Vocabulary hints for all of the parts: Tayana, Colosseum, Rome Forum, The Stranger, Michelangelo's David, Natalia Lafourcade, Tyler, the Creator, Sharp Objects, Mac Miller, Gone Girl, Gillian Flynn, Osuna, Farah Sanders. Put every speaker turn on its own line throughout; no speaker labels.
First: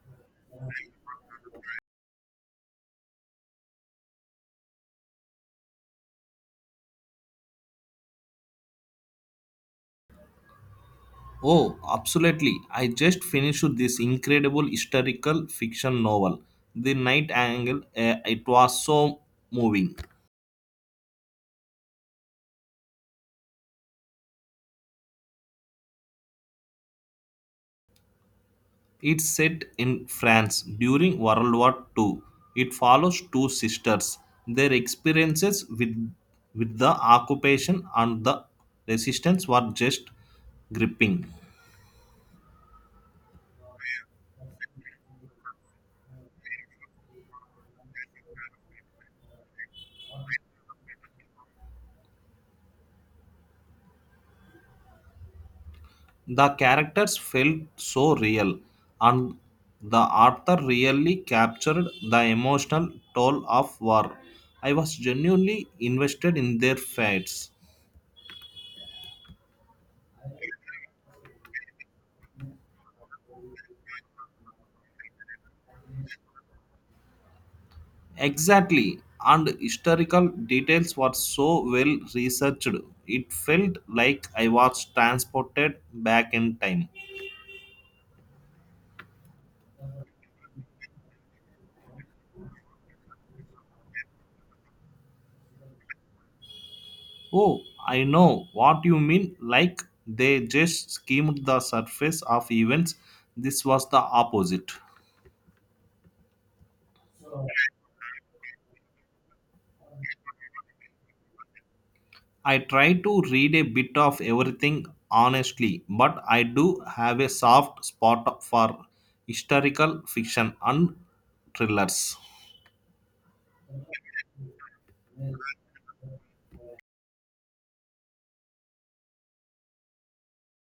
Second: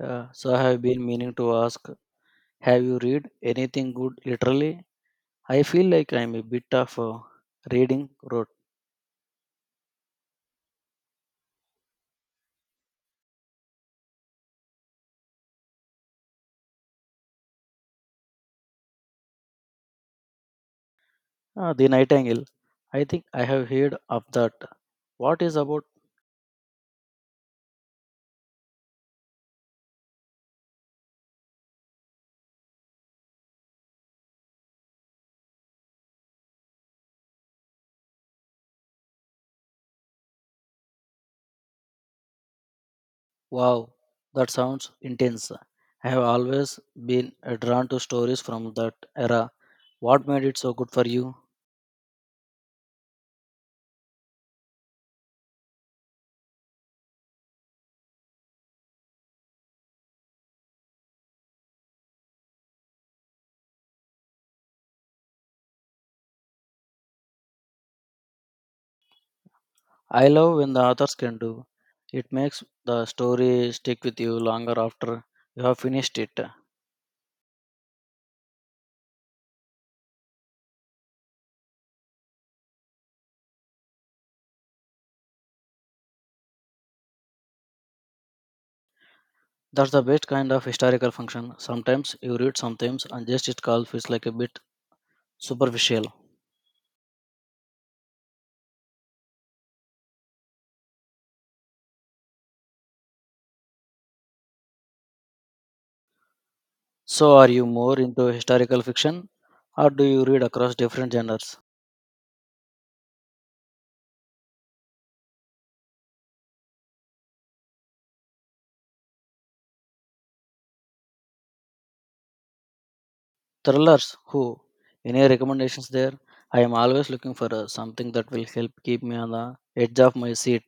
Yeah, so I have been meaning to ask, have you read anything good literally? I feel like I'm a bit of a reading rot.
Oh, absolutely. I just finished this incredible historical fiction novel, The Night Angle. It was so moving.
Ah, the Nightingale. I think I have heard of that. What is about?
It's set in France during World War II. It follows two sisters, their experiences with the occupation and the resistance were just gripping.
Wow, that sounds intense. I have always been drawn to stories from that era. What made it so good for you?
The characters felt so real, and the author really captured the emotional toll of war. I was genuinely invested in their fates.
I love when the authors can do. It makes the story stick with you longer after you have finished it.
Exactly, and historical details were so well researched. It felt like I was transported back in time.
That's the best kind of historical function. Sometimes you read sometimes and just it all feels like a bit superficial.
Oh, I know what you mean. Like they just skimmed the surface of events. This was the opposite.
So are you more into historical fiction or do you read across different genres?
I try to read a bit of everything honestly, but I do have a soft spot for historical fiction and thrillers.
Thrillers, who? Any recommendations there? I am always looking for something that will help keep me on the edge of my seat.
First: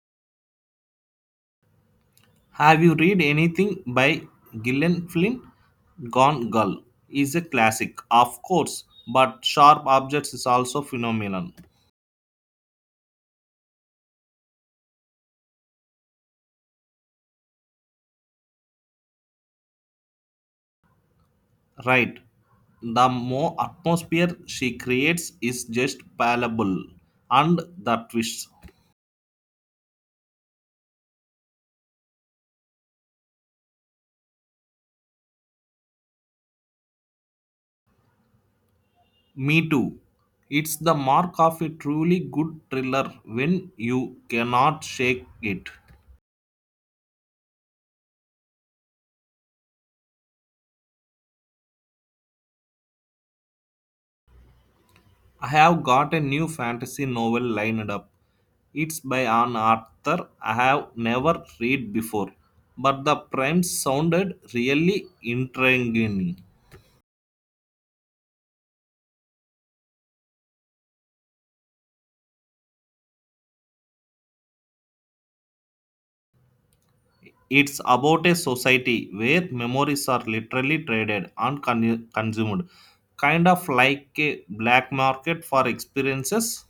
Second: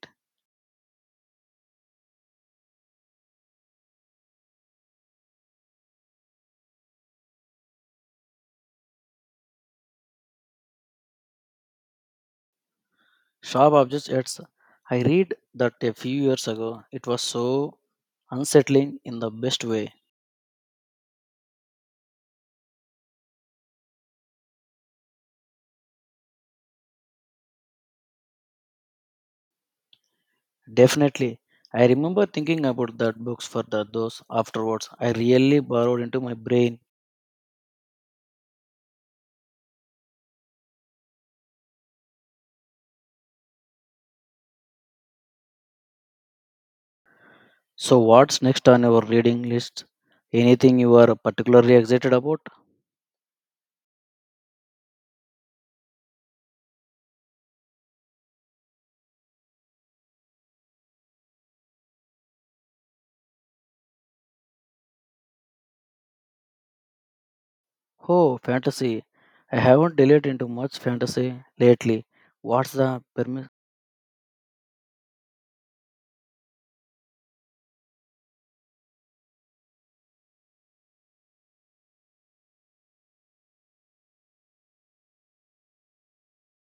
Have you read anything by Gillian Flynn? Gone Girl is a classic, of course, but Sharp Objects is also phenomenal.
Sharp Objects It's I read that a few years ago. It was so unsettling in the best way.
Right. The more atmosphere she creates is just palpable, and the twists.
Definitely. I remember thinking about that books for those afterwards. I really borrowed into my brain.
Me too. It's the mark of a truly good thriller when you cannot shake it.
So what's next on your reading list? Anything you are particularly excited about?
I have got a new fantasy novel lined up. It's by an author I have never read before, but the premise sounded really intriguing.
Oh, fantasy. I haven't delved into much fantasy lately. What's the permi-
It's about a society where memories are literally traded and consumed, kind of like a black market for experiences.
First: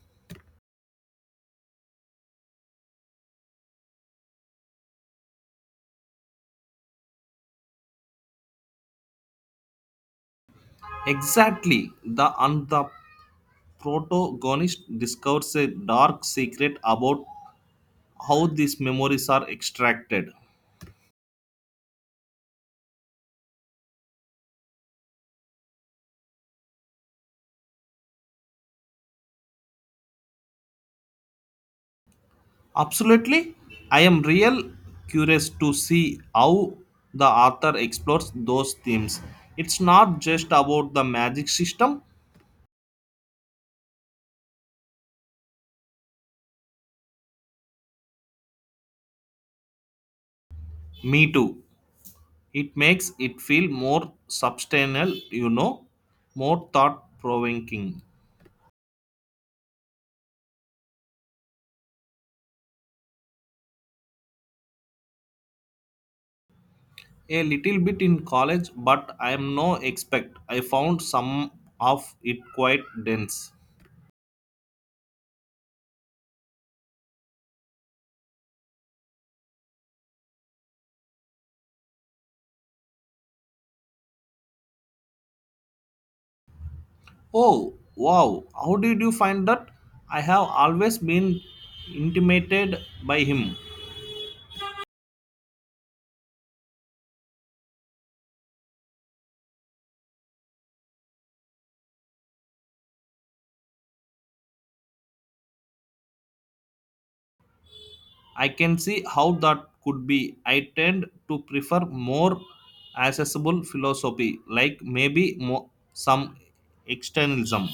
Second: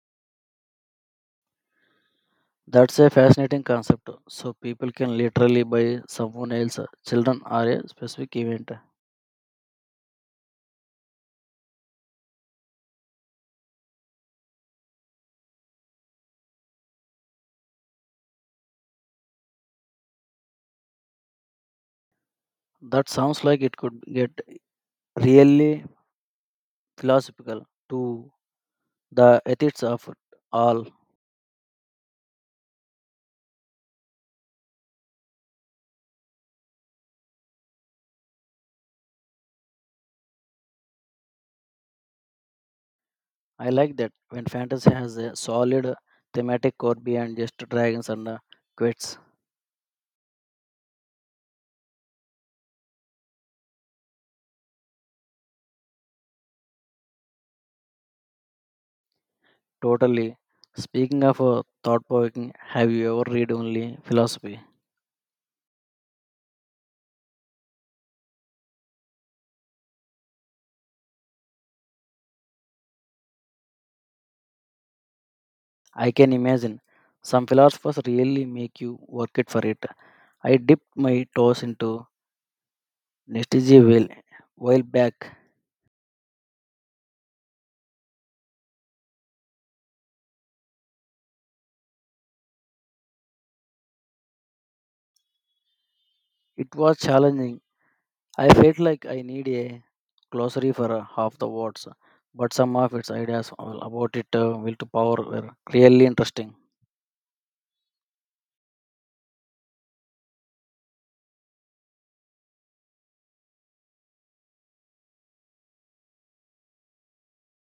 That's a fascinating concept. So people can literally buy someone else children are a specific event.
Exactly, the and the protagonist discovers a dark secret about how these memories are extracted.
That sounds like it could get really philosophical to the ethics of it all.
Absolutely, I am real curious to see how the author explores those themes. It's not just about the magic system,
I like that when fantasy has a solid thematic core beyond just dragons and quits.
me too. It makes it feel more substantial, you know, more thought provoking.
Totally. Speaking of thought provoking, have you ever read only philosophy?
A little bit in college, but I am no expert. I found some of it quite dense.
I can imagine some philosophers really make you work it for it. I dipped my toes into Nietzsche well while back.
Oh, wow. How did you find that? I have always been intimidated by him.
It was challenging. I felt like I need a glossary for half the words, but some of its ideas all about it will to power were really interesting.
I can see how that could be. I tend to prefer more accessible philosophy, like some externalism.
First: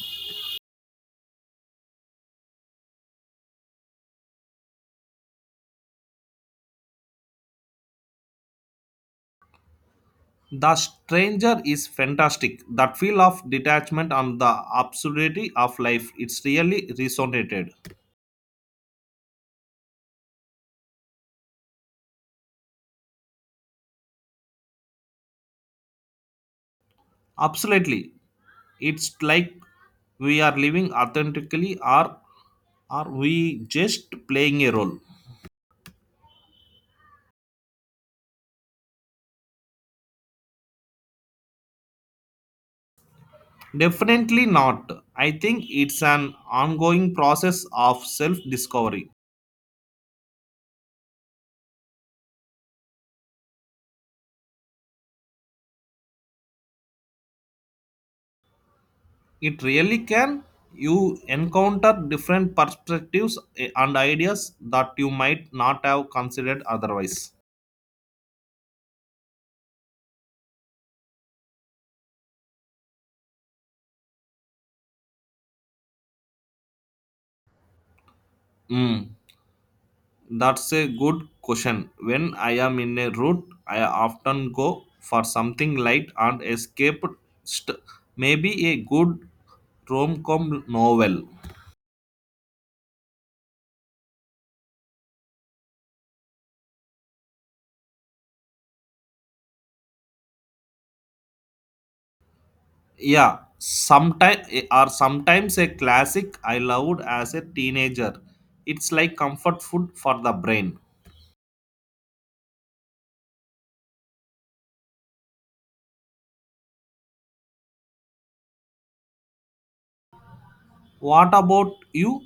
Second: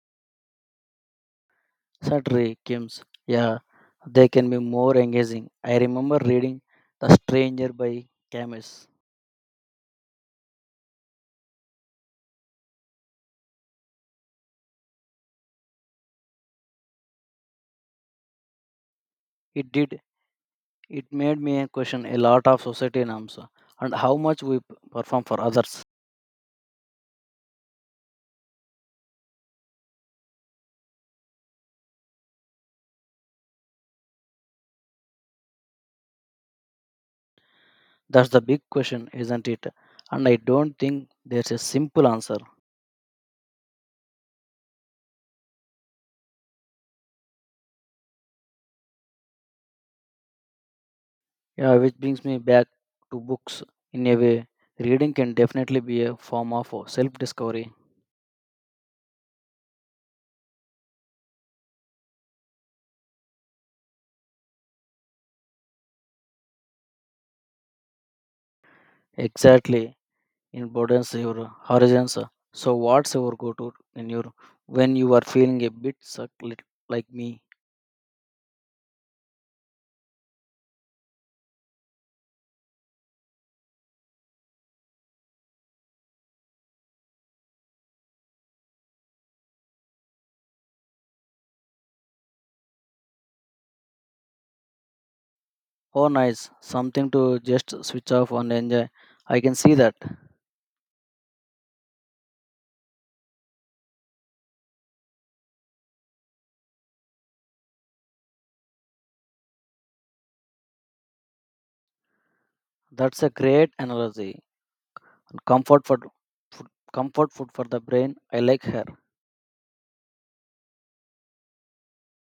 Saturday, Kim's, yeah, they can be more engaging. I remember reading The Stranger by Camus.
The stranger is fantastic. That feel of detachment and the absurdity of life, it's really resonated.
It did, it made me question a lot of society norms and how much we perform for others.
Absolutely. It's like we are living authentically or are we just playing a role?
That's the big question, isn't it? And I don't think there's a simple answer.
Definitely not. I think it's an ongoing process of self discovery.
Yeah, which brings me back to books in a way. Reading can definitely be a form of self discovery.
It really can. You encounter different perspectives and ideas that you might not have considered otherwise.
Exactly. It broadens your horizons. So what's your go to in your when you are feeling a bit suck like me?
Mm. That's a good question. When I am in a route, I often go for something light and escape. St- Maybe a good rom-com novel.
Oh nice. Something to just switch off and enjoy. I can see that.
Yeah, sometimes or sometimes a classic I loved as a teenager. It's like comfort food for the brain.
That's a great analogy. Comfort for food comfort food for the brain. I like her.
What about you?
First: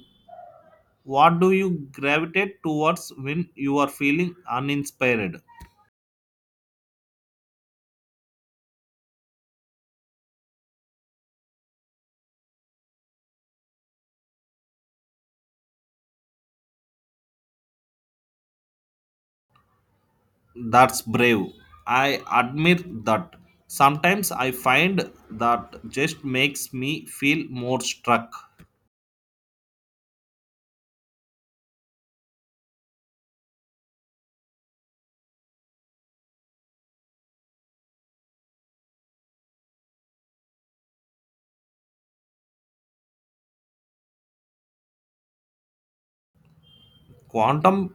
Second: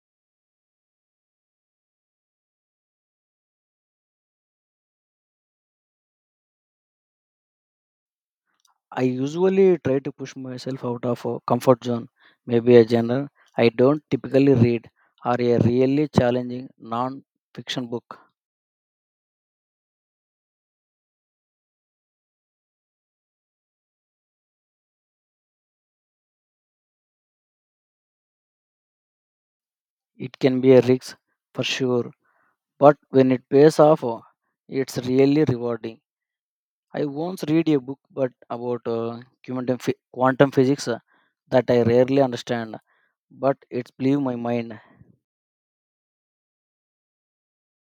What do you gravitate towards when you are feeling uninspired?
I usually try to push myself out of a comfort zone, maybe a genre I don't typically read or a really challenging non fiction book.
That's brave. I admire that. Sometimes I find that just makes me feel more struck.
It can be a risk for sure, but when it pays off, it's really rewarding. I once read a book but about quantum physics that I rarely understand, but it blew my mind.
Quantum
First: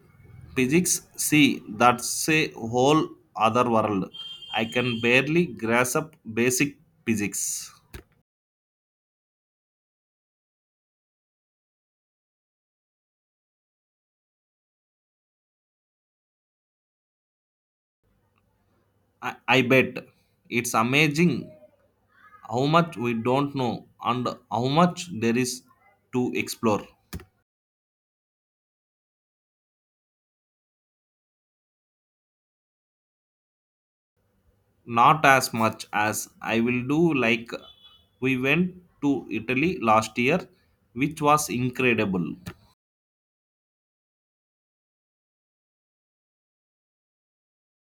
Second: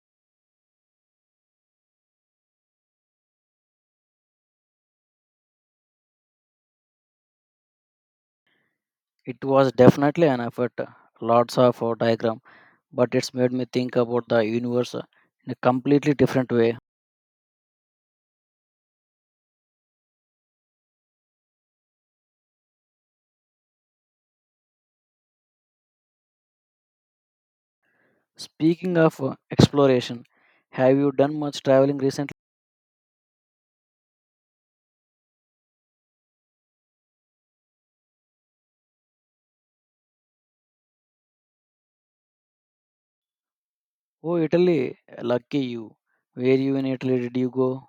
physics, see, that's a whole other world. I can barely grasp basic physics.
It was definitely an effort, lots of diagrams but it's made me think about the universe in a completely different way.
I bet it's amazing how much we don't know and how much there is to explore.
Speaking of exploration, have you done much traveling recently?
Not as much as I will do, like we went to Italy last year, which was incredible.
Oh, Italy, lucky you. Where you in Italy did you go?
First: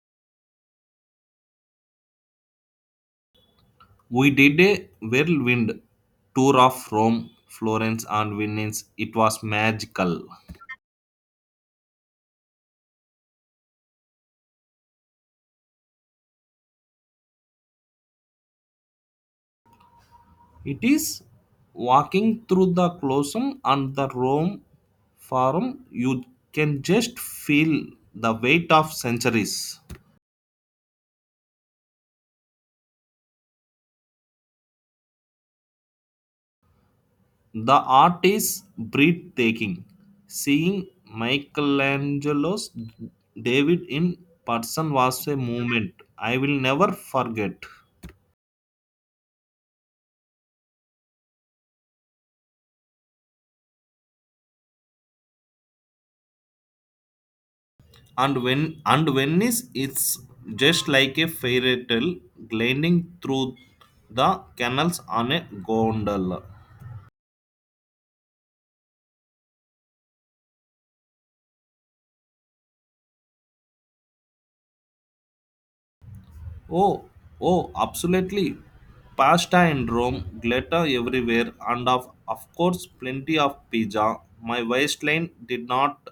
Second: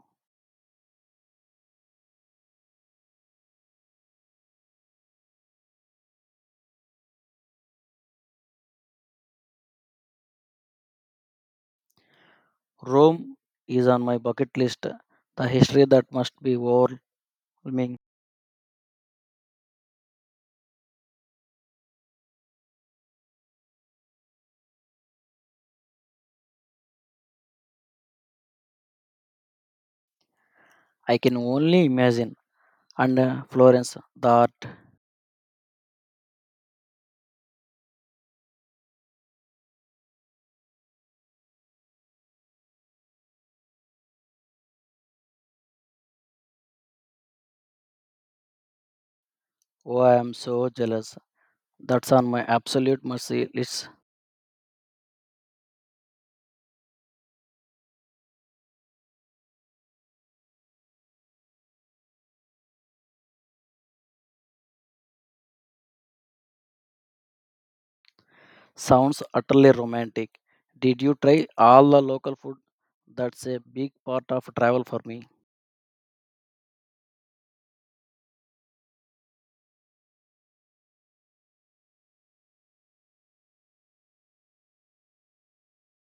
We did a whirlwind tour of Rome, Florence, and Venice. It was magical.
Rome is on my bucket list. The history that must be overwhelming.
It is. Walking through the Colosseum and the Rome Forum, you can just feel the weight of centuries.
I can only imagine. And Florence, that
The art is breathtaking. Seeing Michelangelo's David in person was a moment I will never forget.
oh, I am so jealous. That's on my absolute mercy list.
And Venice is just like a fairy tale, gliding through the canals on a gondola.
Sounds utterly romantic. Did you try all the local food? That's a big part of travel for me.
Oh, oh, absolutely. Pasta in Rome, glitter everywhere, and of course, plenty of pizza. My waistline did not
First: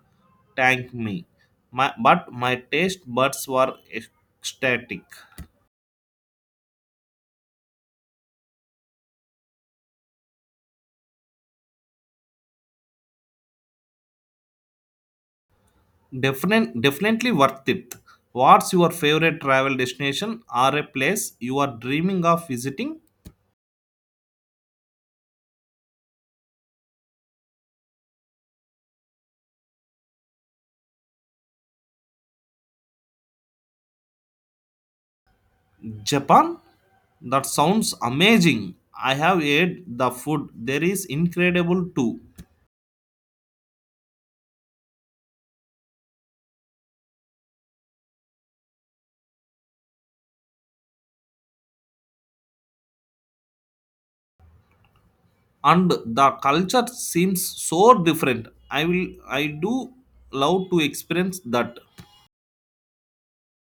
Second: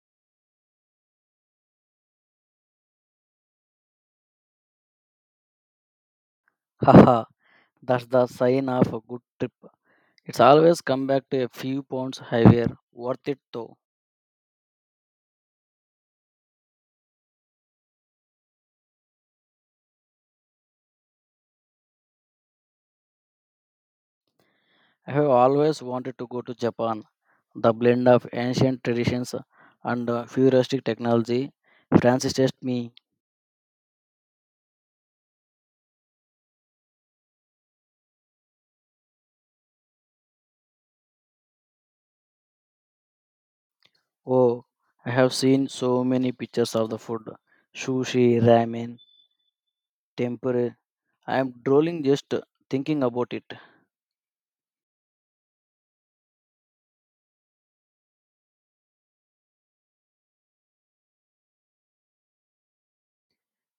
thank me, but my taste buds were ecstatic.
Haha, that's the sign of a good trip. It's always come back to a few pounds heavier. Worth it though.
Definitely worth it. What's your favorite travel destination or a place you are dreaming of visiting?
I have always wanted to go to Japan. The blend of ancient traditions and futuristic technology. Francis test me,
Japan? That sounds amazing. I have ate the food. There is incredible too.
oh, I have seen so many pictures of the food sushi, ramen, tempura. I am drooling just thinking about it.
And the culture seems so different. I will, I do love to experience that.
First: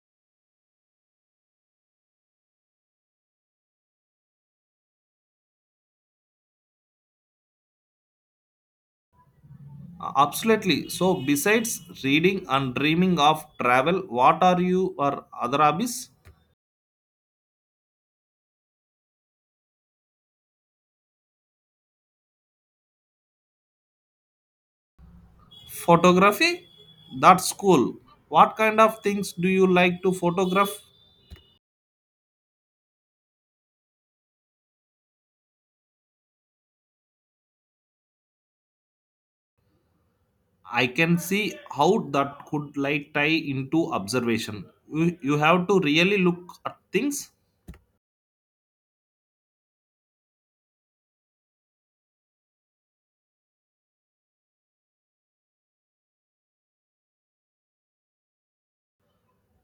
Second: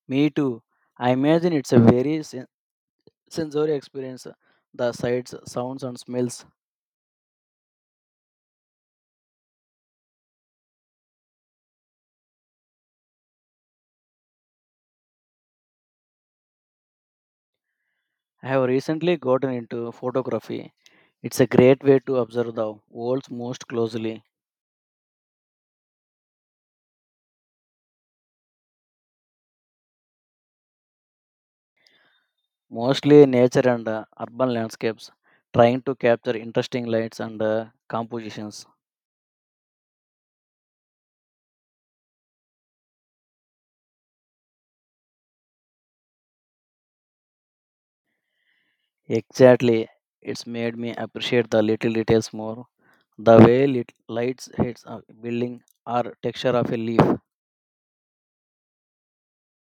Me too. I imagine it's a very sensory experience. The sights, sounds, and smells.
Absolutely. So besides reading and dreaming of travel, what are you, or other hobbies?
I have recently gotten into photography. It's a great way to observe the world most closely,
Photography, that's cool. What kind of things do you like to photograph?
mostly nature and urban landscapes, trying to capture interesting lights and compositions.
I can see how that could like tie into observation. You have to really look at things.
Exactly. It's made me appreciate the little details more. The way lights hits a building or texture of a leaf.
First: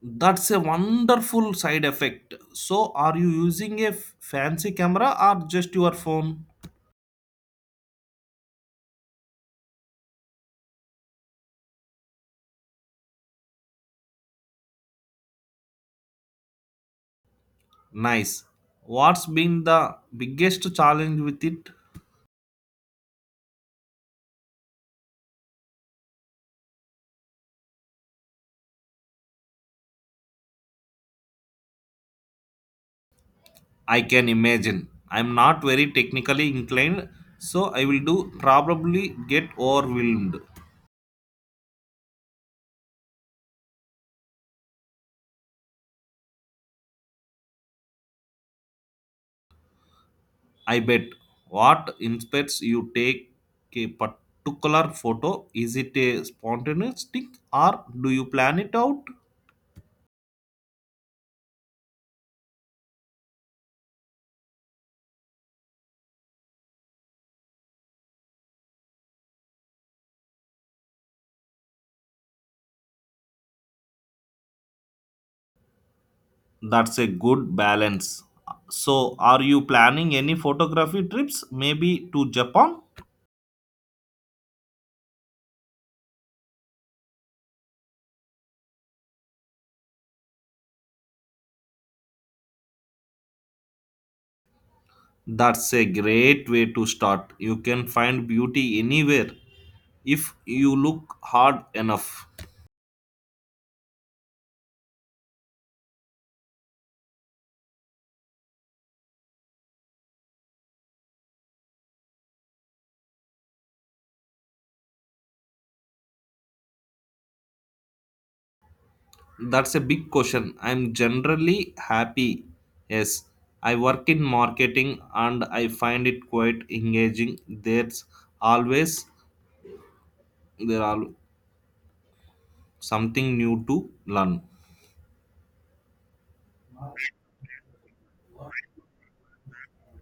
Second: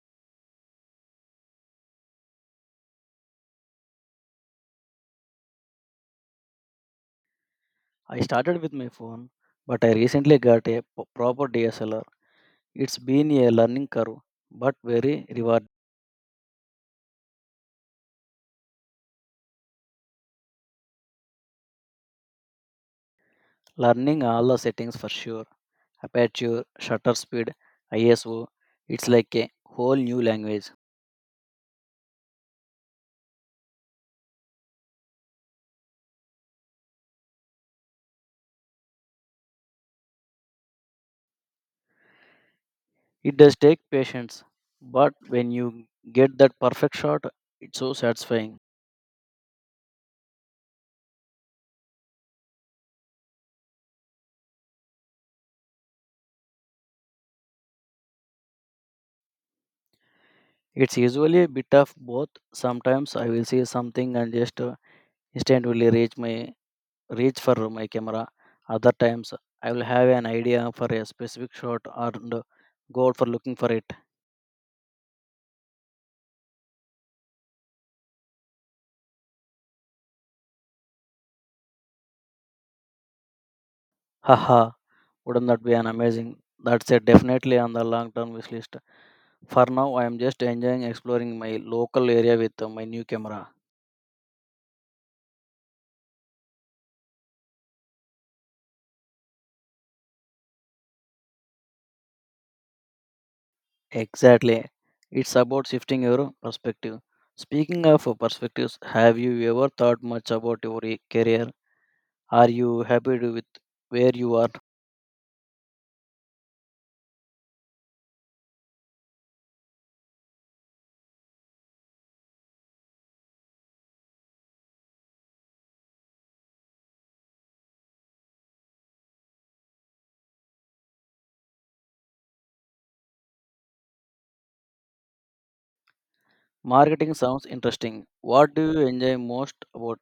That's a wonderful side effect. So, are you using a fancy camera or just your phone?
I started with my phone, but I recently got a proper DSLR. It's been a learning curve, but very rewarding.
Nice. What's been the biggest challenge with it?
Learning all the settings for sure aperture, shutter speed, ISO. It's like a whole new language.
I can imagine. I'm not very technically inclined, so I will do probably get overwhelmed.
It does take patience, but when you get that perfect shot, it's so satisfying.
I bet. What inspires you take a particular photo? Is it a spontaneous thing or do you plan it out?
It's usually a bit of both. Sometimes I will see something and just instantly reach for my camera. Other times, I will have an idea for a specific shot and go out for looking for it.
That's a good balance. So, are you planning any photography trips, maybe to Japan?
Haha, wouldn't that be an amazing? That's a definitely on the long term wish list. For now, I am just enjoying exploring my local area with my new camera.
That's a great way to start. You can find beauty anywhere if you look hard enough.
Exactly. It's about shifting your perspective. Speaking of perspectives, have you ever thought much about your career? Are you happy with where you are?
That's a big question. I'm generally happy. Yes, I work in marketing and I find it quite engaging. There's always, there are something new to learn.
Marketing sounds interesting. What do you enjoy most about